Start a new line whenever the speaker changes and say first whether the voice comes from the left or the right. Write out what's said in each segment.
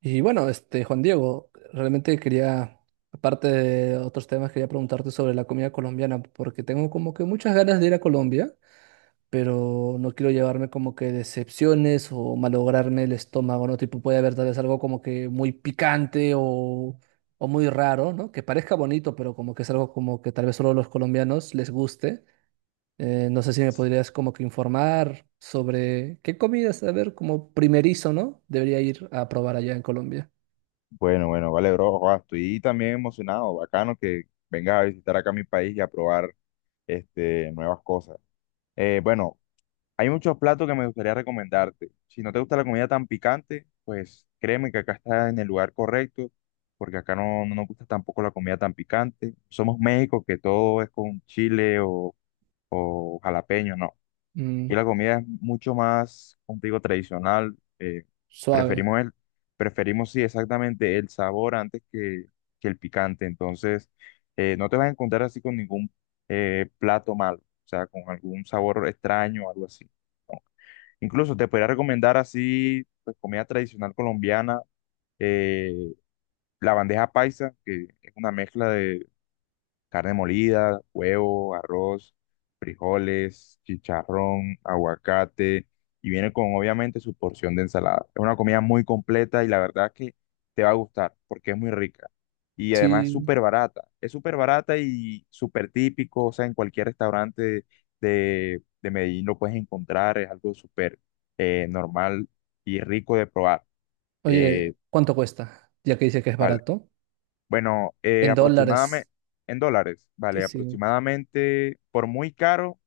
right: Y bueno, este, Juan Diego, realmente quería, aparte de otros temas, quería preguntarte sobre la comida colombiana, porque tengo como que muchas ganas de ir a Colombia, pero no quiero llevarme como que decepciones o malograrme el estómago, ¿no? Tipo, puede haber tal vez algo como que muy picante o muy raro, ¿no? Que parezca bonito, pero como que es algo como que tal vez solo a los colombianos les guste. No sé si me podrías como que informar sobre qué comidas, a ver, como primerizo, ¿no? Debería ir a probar allá en Colombia.
left: Bueno, bueno, vale, bro. Joa, estoy también emocionado, bacano que vengas a visitar acá mi país y a probar nuevas cosas. Bueno, hay muchos platos que me gustaría recomendarte. Si no te gusta la comida tan picante, pues créeme que acá estás en el lugar correcto, porque acá no nos gusta tampoco la comida tan picante. Somos México, que todo es con chile o jalapeño, ¿no? Aquí
right: Mm,
left: la comida es mucho más, como te digo, tradicional.
right: suave.
left: Preferimos el, preferimos, sí, exactamente el sabor antes que el picante. Entonces, no te vas a encontrar así con ningún plato malo, o sea, con algún sabor extraño o algo así. ¿No? Incluso te podría recomendar así, pues, comida tradicional colombiana, eh, la bandeja paisa, que es una mezcla de carne molida, huevo, arroz, frijoles, chicharrón, aguacate y viene con obviamente su porción de ensalada. Es una comida muy completa y la verdad que te va a gustar porque es muy rica y además es
right: Sí.
left: súper barata. Es súper barata y súper típico, o sea, en cualquier restaurante de Medellín lo puedes encontrar, es algo súper normal y rico de probar.
right: Oye,
left: Eh,
right: ¿cuánto cuesta? Ya que dice que es
left: val-
right: barato.
left: bueno,
right: En
left: aproximadamente
right: dólares.
left: en dólares,
right: Sí,
left: vale,
right: sí.
left: aproximadamente por muy caro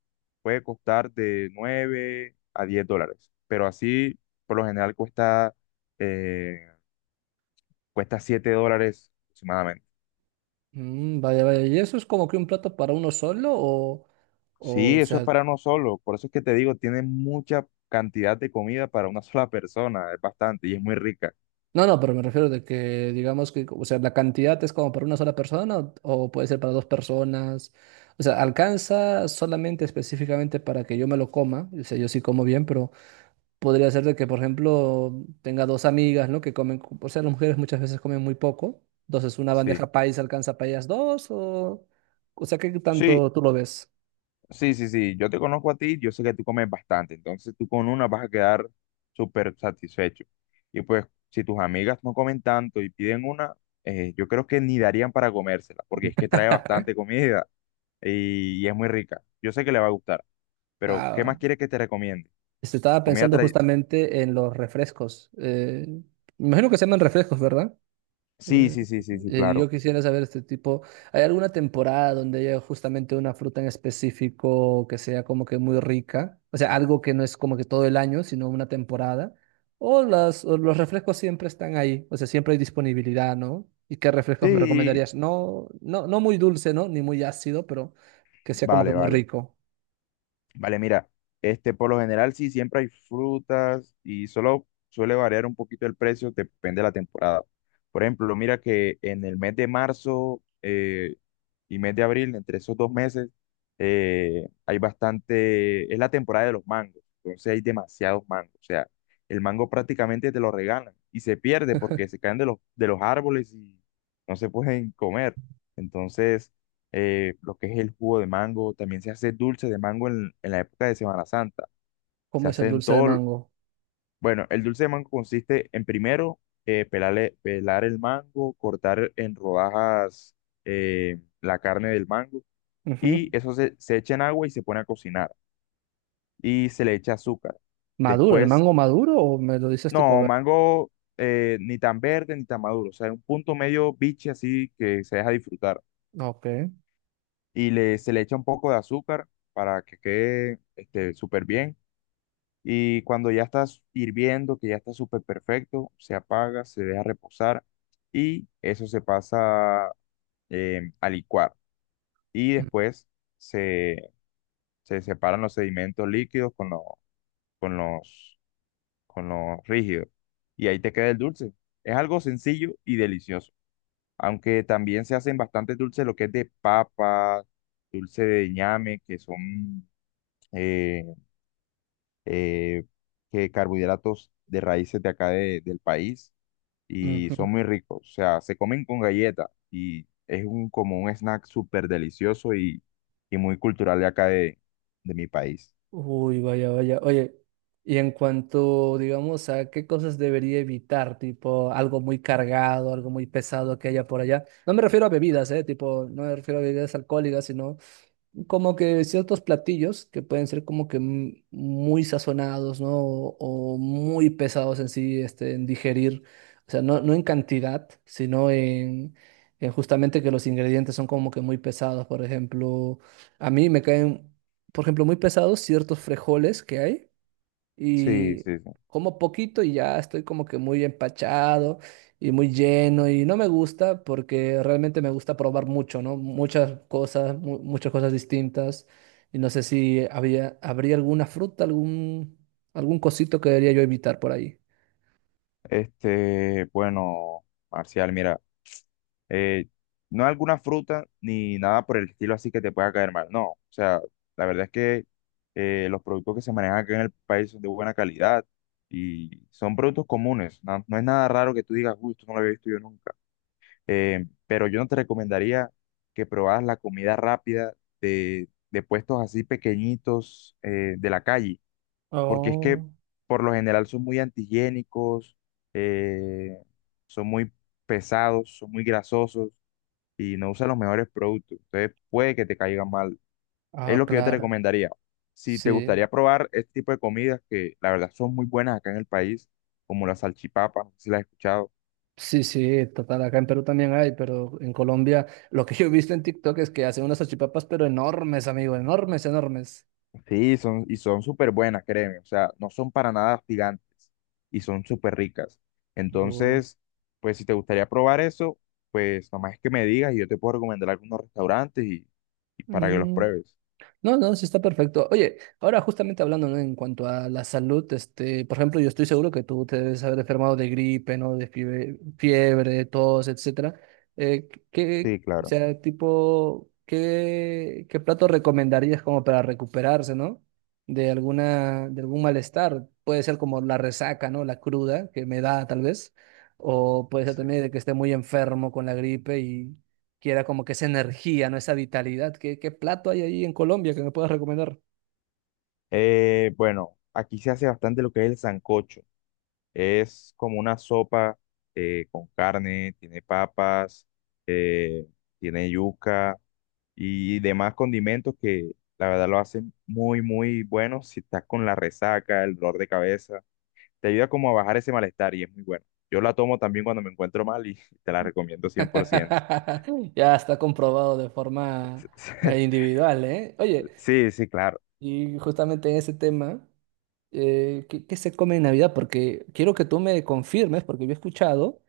left: puede costar de $9 a $10, pero así por lo general eh, cuesta $7 aproximadamente.
right: Mm, vaya, vaya. ¿Y eso es como que un plato para uno solo
left: Sí,
right: o
left: eso es
right: sea,
left: para uno solo, por eso es que te digo, tiene mucha cantidad de comida para una sola persona, es bastante y es muy rica.
right: no, no, pero me refiero de que digamos que, o sea, la cantidad es como para una sola persona o puede ser para dos personas. O sea, alcanza solamente específicamente para que yo me lo coma. O sea, yo sí como bien, pero podría ser de que, por ejemplo, tenga dos amigas, ¿no? Que comen, o sea, las mujeres muchas veces comen muy poco. Entonces, una
left: Sí.
right: bandeja paisa alcanza para ellas dos, o sea, ¿qué
left: Sí,
right: tanto tú lo ves?
left: sí, yo te conozco a ti, yo sé que tú comes bastante, entonces tú con una vas a quedar súper satisfecho. Y pues si tus amigas no comen tanto y piden una, yo creo que ni darían para comérsela, porque es que trae bastante comida y es muy rica. Yo sé que le va a gustar, pero ¿qué
right: Ah,
left: más quieres que te recomiende?
right: este, estaba
left: Comida
right: pensando
left: tra...
right: justamente en los refrescos. Me imagino que se llaman refrescos, ¿verdad?
left: Sí,
right: Eh,
left: sí, sí, sí, sí, claro.
right: yo quisiera saber este tipo, ¿hay alguna temporada donde haya justamente una fruta en específico que sea como que muy rica? O sea, algo que no es como que todo el año, sino una temporada. O las, o los refrescos siempre están ahí, o sea, siempre hay disponibilidad, ¿no? ¿Y qué refrescos me
left: Sí,
right: recomendarías? No, no, no muy dulce, ¿no? Ni muy ácido, pero que sea como que
left: vale,
right: muy
left: vale.
right: rico.
left: Vale, mira, este por lo general sí siempre hay frutas y solo suele variar un poquito el precio, depende de la temporada. Por ejemplo, mira que en el mes de marzo, y mes de abril, entre esos dos meses, hay bastante, es la temporada de los mangos, entonces hay demasiados mangos, o sea, el mango prácticamente te lo regalan y se pierde porque se caen de de los árboles y no se pueden comer. Entonces, lo que es el jugo de mango, también se hace dulce de mango en la época de Semana Santa, se
right: ¿Cómo es el
left: hace en
right: dulce de
left: todo,
right: mango?
left: bueno, el dulce de mango consiste en primero... pelar el mango, cortar en rodajas la carne del mango
right: Ujú.
left: y se echa en agua y se pone a cocinar y se le echa azúcar.
right: ¿Maduro? ¿El
left: Después,
right: mango maduro o me lo dices tipo
left: no,
right: verde?
left: mango ni tan verde ni tan maduro, o sea, un punto medio biche así que se deja disfrutar
right: Ok.
left: y se le echa un poco de azúcar para que quede súper bien y cuando ya está hirviendo, que ya está súper perfecto, se apaga, se deja reposar y eso se pasa a licuar y después se, se separan los sedimentos líquidos con los con lo rígido. Y ahí te queda el dulce. Es algo sencillo y delicioso. Aunque también se hacen bastantes dulces, lo que es de papa, dulce de ñame, que son eh, eh, que carbohidratos de raíces de acá del país y
right: Ujú.
left: son muy ricos. O sea, se comen con galleta y es un, como un snack súper delicioso y muy cultural de acá de mi país.
right: Uy, vaya, vaya. Oye, y en cuanto, digamos, a qué cosas debería evitar, tipo algo muy cargado, algo muy pesado que haya por allá. No me refiero a bebidas, ¿eh? Tipo, no me refiero a bebidas alcohólicas, sino como que ciertos platillos que pueden ser como que muy sazonados, ¿no? O muy pesados en sí, este, en digerir. O sea, no, no en cantidad, sino en justamente que los ingredientes son como que muy pesados. Por ejemplo, a mí me caen, por ejemplo, muy pesados ciertos frijoles que hay
left: Sí,
right: y
left: sí, sí.
right: como poquito y ya estoy como que muy empachado y muy lleno y no me gusta porque realmente me gusta probar mucho, ¿no? Muchas cosas, muchas cosas distintas y no sé si habría alguna fruta, algún, algún cosito que debería yo evitar por ahí.
left: Este, bueno, Marcial, mira. eh, no alguna fruta ni nada por el estilo así que te pueda caer mal. No, o sea, la verdad es que los productos que se manejan acá en el país son de buena calidad y son productos comunes. No, no es nada raro que tú digas, uy, esto no lo había visto yo nunca. Pero yo no te recomendaría que probaras la comida rápida de puestos así pequeñitos de la calle, porque es que
right: Oh,
left: por lo general son muy antihigiénicos, eh, son muy pesados, son muy grasosos y no usa los mejores productos. Entonces puede que te caigan mal. Es
right: ah,
left: lo que yo te
right: claro.
left: recomendaría. Si te
right: Sí,
left: gustaría probar este tipo de comidas que la verdad son muy buenas acá en el país, como las salchipapas no sé si las has escuchado.
right: sí, sí, total. Acá en Perú también hay, pero en Colombia lo que yo he visto en TikTok es que hacen unas salchipapas, pero enormes, amigo, enormes, enormes.
left: Sí, son, y son súper buenas, créeme. O sea, no son para nada gigantes y son súper ricas.
right: Uy.
left: Entonces, pues si te gustaría probar eso, pues nomás es que me digas y yo te puedo recomendar algunos restaurantes y para que los
right: Mm.
left: pruebes.
right: No, no, sí está perfecto. Oye, ahora justamente hablando, ¿no? En cuanto a la salud, este, por ejemplo, yo estoy seguro que tú te debes haber enfermado de gripe, ¿no? De fiebre, fiebre, tos, etcétera. ¿Qué,
left: Sí,
right: o
left: claro.
right: sea, tipo, qué plato recomendarías como para recuperarse, ¿no? De alguna, de algún malestar. Puede ser como la resaca, ¿no? La cruda que me da tal vez. O puede ser
left: Sí.
right: también de que esté muy enfermo con la gripe y quiera como que esa energía, ¿no? Esa vitalidad. ¿Qué plato hay ahí en Colombia que me puedas recomendar?
left: Bueno, aquí se hace bastante lo que es el sancocho. Es como una sopa con carne, tiene papas, eh, tiene yuca y demás condimentos que la verdad lo hacen muy, muy bueno si estás con la resaca, el dolor de cabeza. Te ayuda como a bajar ese malestar y es muy bueno. Yo la tomo también cuando me encuentro mal y te la recomiendo 100%
right: Ya está comprobado de forma individual, ¿eh? Oye,
left: Sí, sí, claro.
right: y justamente en ese tema, ¿qué, qué se come en Navidad? Porque quiero que tú me confirmes, porque yo he escuchado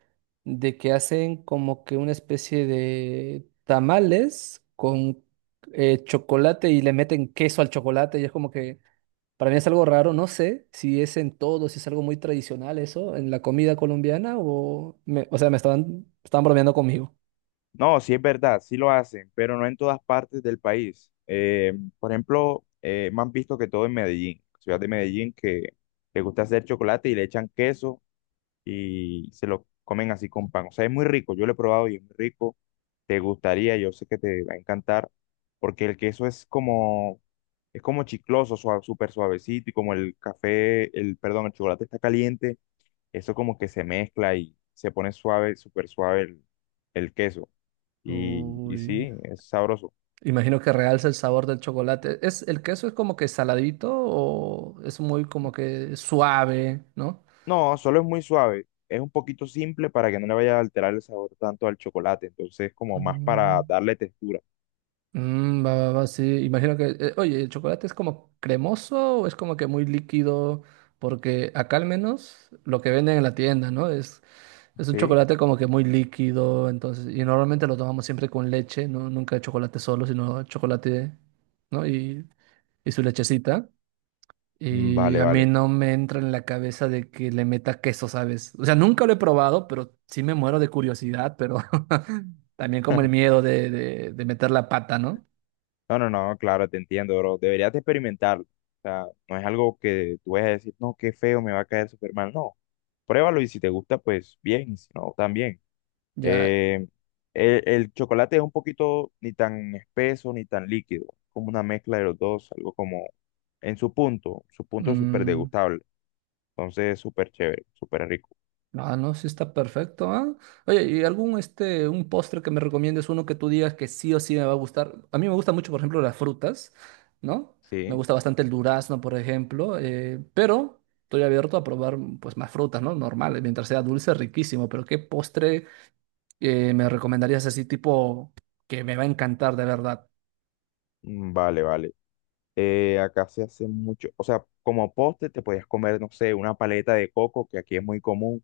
right: de que hacen como que una especie de tamales con chocolate y le meten queso al chocolate y es como que para mí es algo raro, no sé si es en todo, si es algo muy tradicional eso, en la comida colombiana o... o sea, estaban bromeando conmigo.
left: No, sí es verdad, sí lo hacen, pero no en todas partes del país. Por ejemplo, me han visto que todo en Medellín, ciudad de Medellín, que le gusta hacer chocolate y le echan queso y se lo comen así con pan. O sea, es muy rico, yo lo he probado y es muy rico. Te gustaría, yo sé que te va a encantar, porque el queso es como chicloso, suave, súper suavecito y como perdón, el chocolate está caliente, eso como que se mezcla y se pone suave, súper suave el queso. Y
right: Uy.
left: sí, es sabroso.
right: Imagino que realza el sabor del chocolate. ¿Es, el queso es como que saladito o es muy como que suave, ¿no?
left: No, solo es muy suave. Es un poquito simple para que no le vaya a alterar el sabor tanto al chocolate. Entonces, como más para
right: Mm.
left: darle textura.
right: Mm, va, va, va, sí. Imagino que, oye, ¿el chocolate es como cremoso o es como que muy líquido? Porque acá al menos lo que venden en la tienda, ¿no? Es un
left: Sí.
right: chocolate como que muy líquido, entonces, y normalmente lo tomamos siempre con leche, ¿no? Nunca chocolate solo, sino chocolate, ¿no? Y su lechecita.
left: Mm,
right: Y
left: vale,
right: a mí
left: vale.
right: no me entra en la cabeza de que le meta queso, ¿sabes? O sea, nunca lo he probado, pero sí me muero de curiosidad, pero también como el miedo de meter la pata, ¿no?
left: No, no, no, claro, te entiendo, bro. Deberías de experimentarlo. O sea, no es algo que tú vayas a decir, no, qué feo, me va a caer súper mal. No. Pruébalo y si te gusta, pues bien. Y si no, también.
right: Ya,
left: Eh, el chocolate es un poquito ni tan espeso ni tan líquido, como una mezcla de los dos, algo como en su punto es súper
right: mm,
left: degustable, entonces súper chévere, súper rico.
right: ah, no, sí está perfecto, ¿ah? Oye, ¿y algún este, un postre que me recomiendes, uno que tú digas que sí o sí me va a gustar? A mí me gusta mucho, por ejemplo, las frutas, ¿no? Me
left: Sí,
right: gusta bastante el durazno, por ejemplo, pero estoy abierto a probar mm, pues más frutas, ¿no? Normal, mientras sea dulce, riquísimo, pero ¿qué postre me recomendarías así tipo que me va a encantar de verdad?
left: mm, vale, vale. Acá se hace mucho, o sea, como postre te podías comer, no sé, una paleta de coco, que aquí es muy común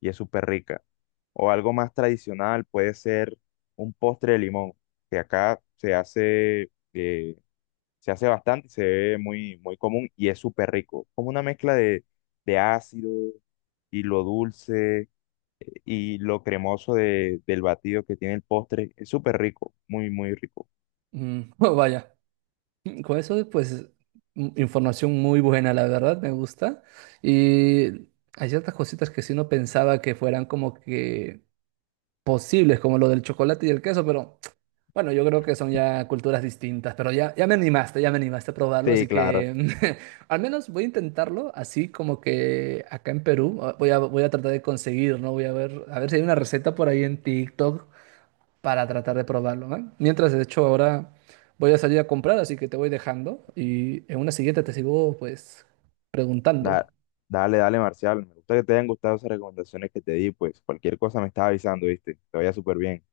left: y es súper rica. O algo más tradicional puede ser un postre de limón, que acá se hace, se hace bastante, se ve muy, muy común y es súper rico. Como una mezcla de ácido y lo dulce y lo cremoso del batido que tiene el postre. Es súper rico, muy, muy rico.
right: Mm, vaya. Con eso, pues, información muy buena, la verdad, me gusta. Y hay ciertas cositas que sí no pensaba que fueran como que posibles, como lo del chocolate y el queso, pero bueno, yo creo que son ya culturas distintas, pero ya, ya me animaste a probarlo,
left: Sí,
right: así
left: claro.
right: que al menos voy a intentarlo, así como que acá en Perú, ah, voy a tratar de conseguir, ¿no? Voy a ver si hay una receta por ahí en TikTok para tratar de probarlo, ¿eh? Mientras, de hecho, ahora voy a salir a comprar, así que te voy dejando y en una siguiente te sigo, pues, preguntando.
left: Da- dale, dale, Marcial. Me gusta que te hayan gustado esas recomendaciones que te di. Pues cualquier cosa me estás avisando, ¿viste? Te vaya súper bien.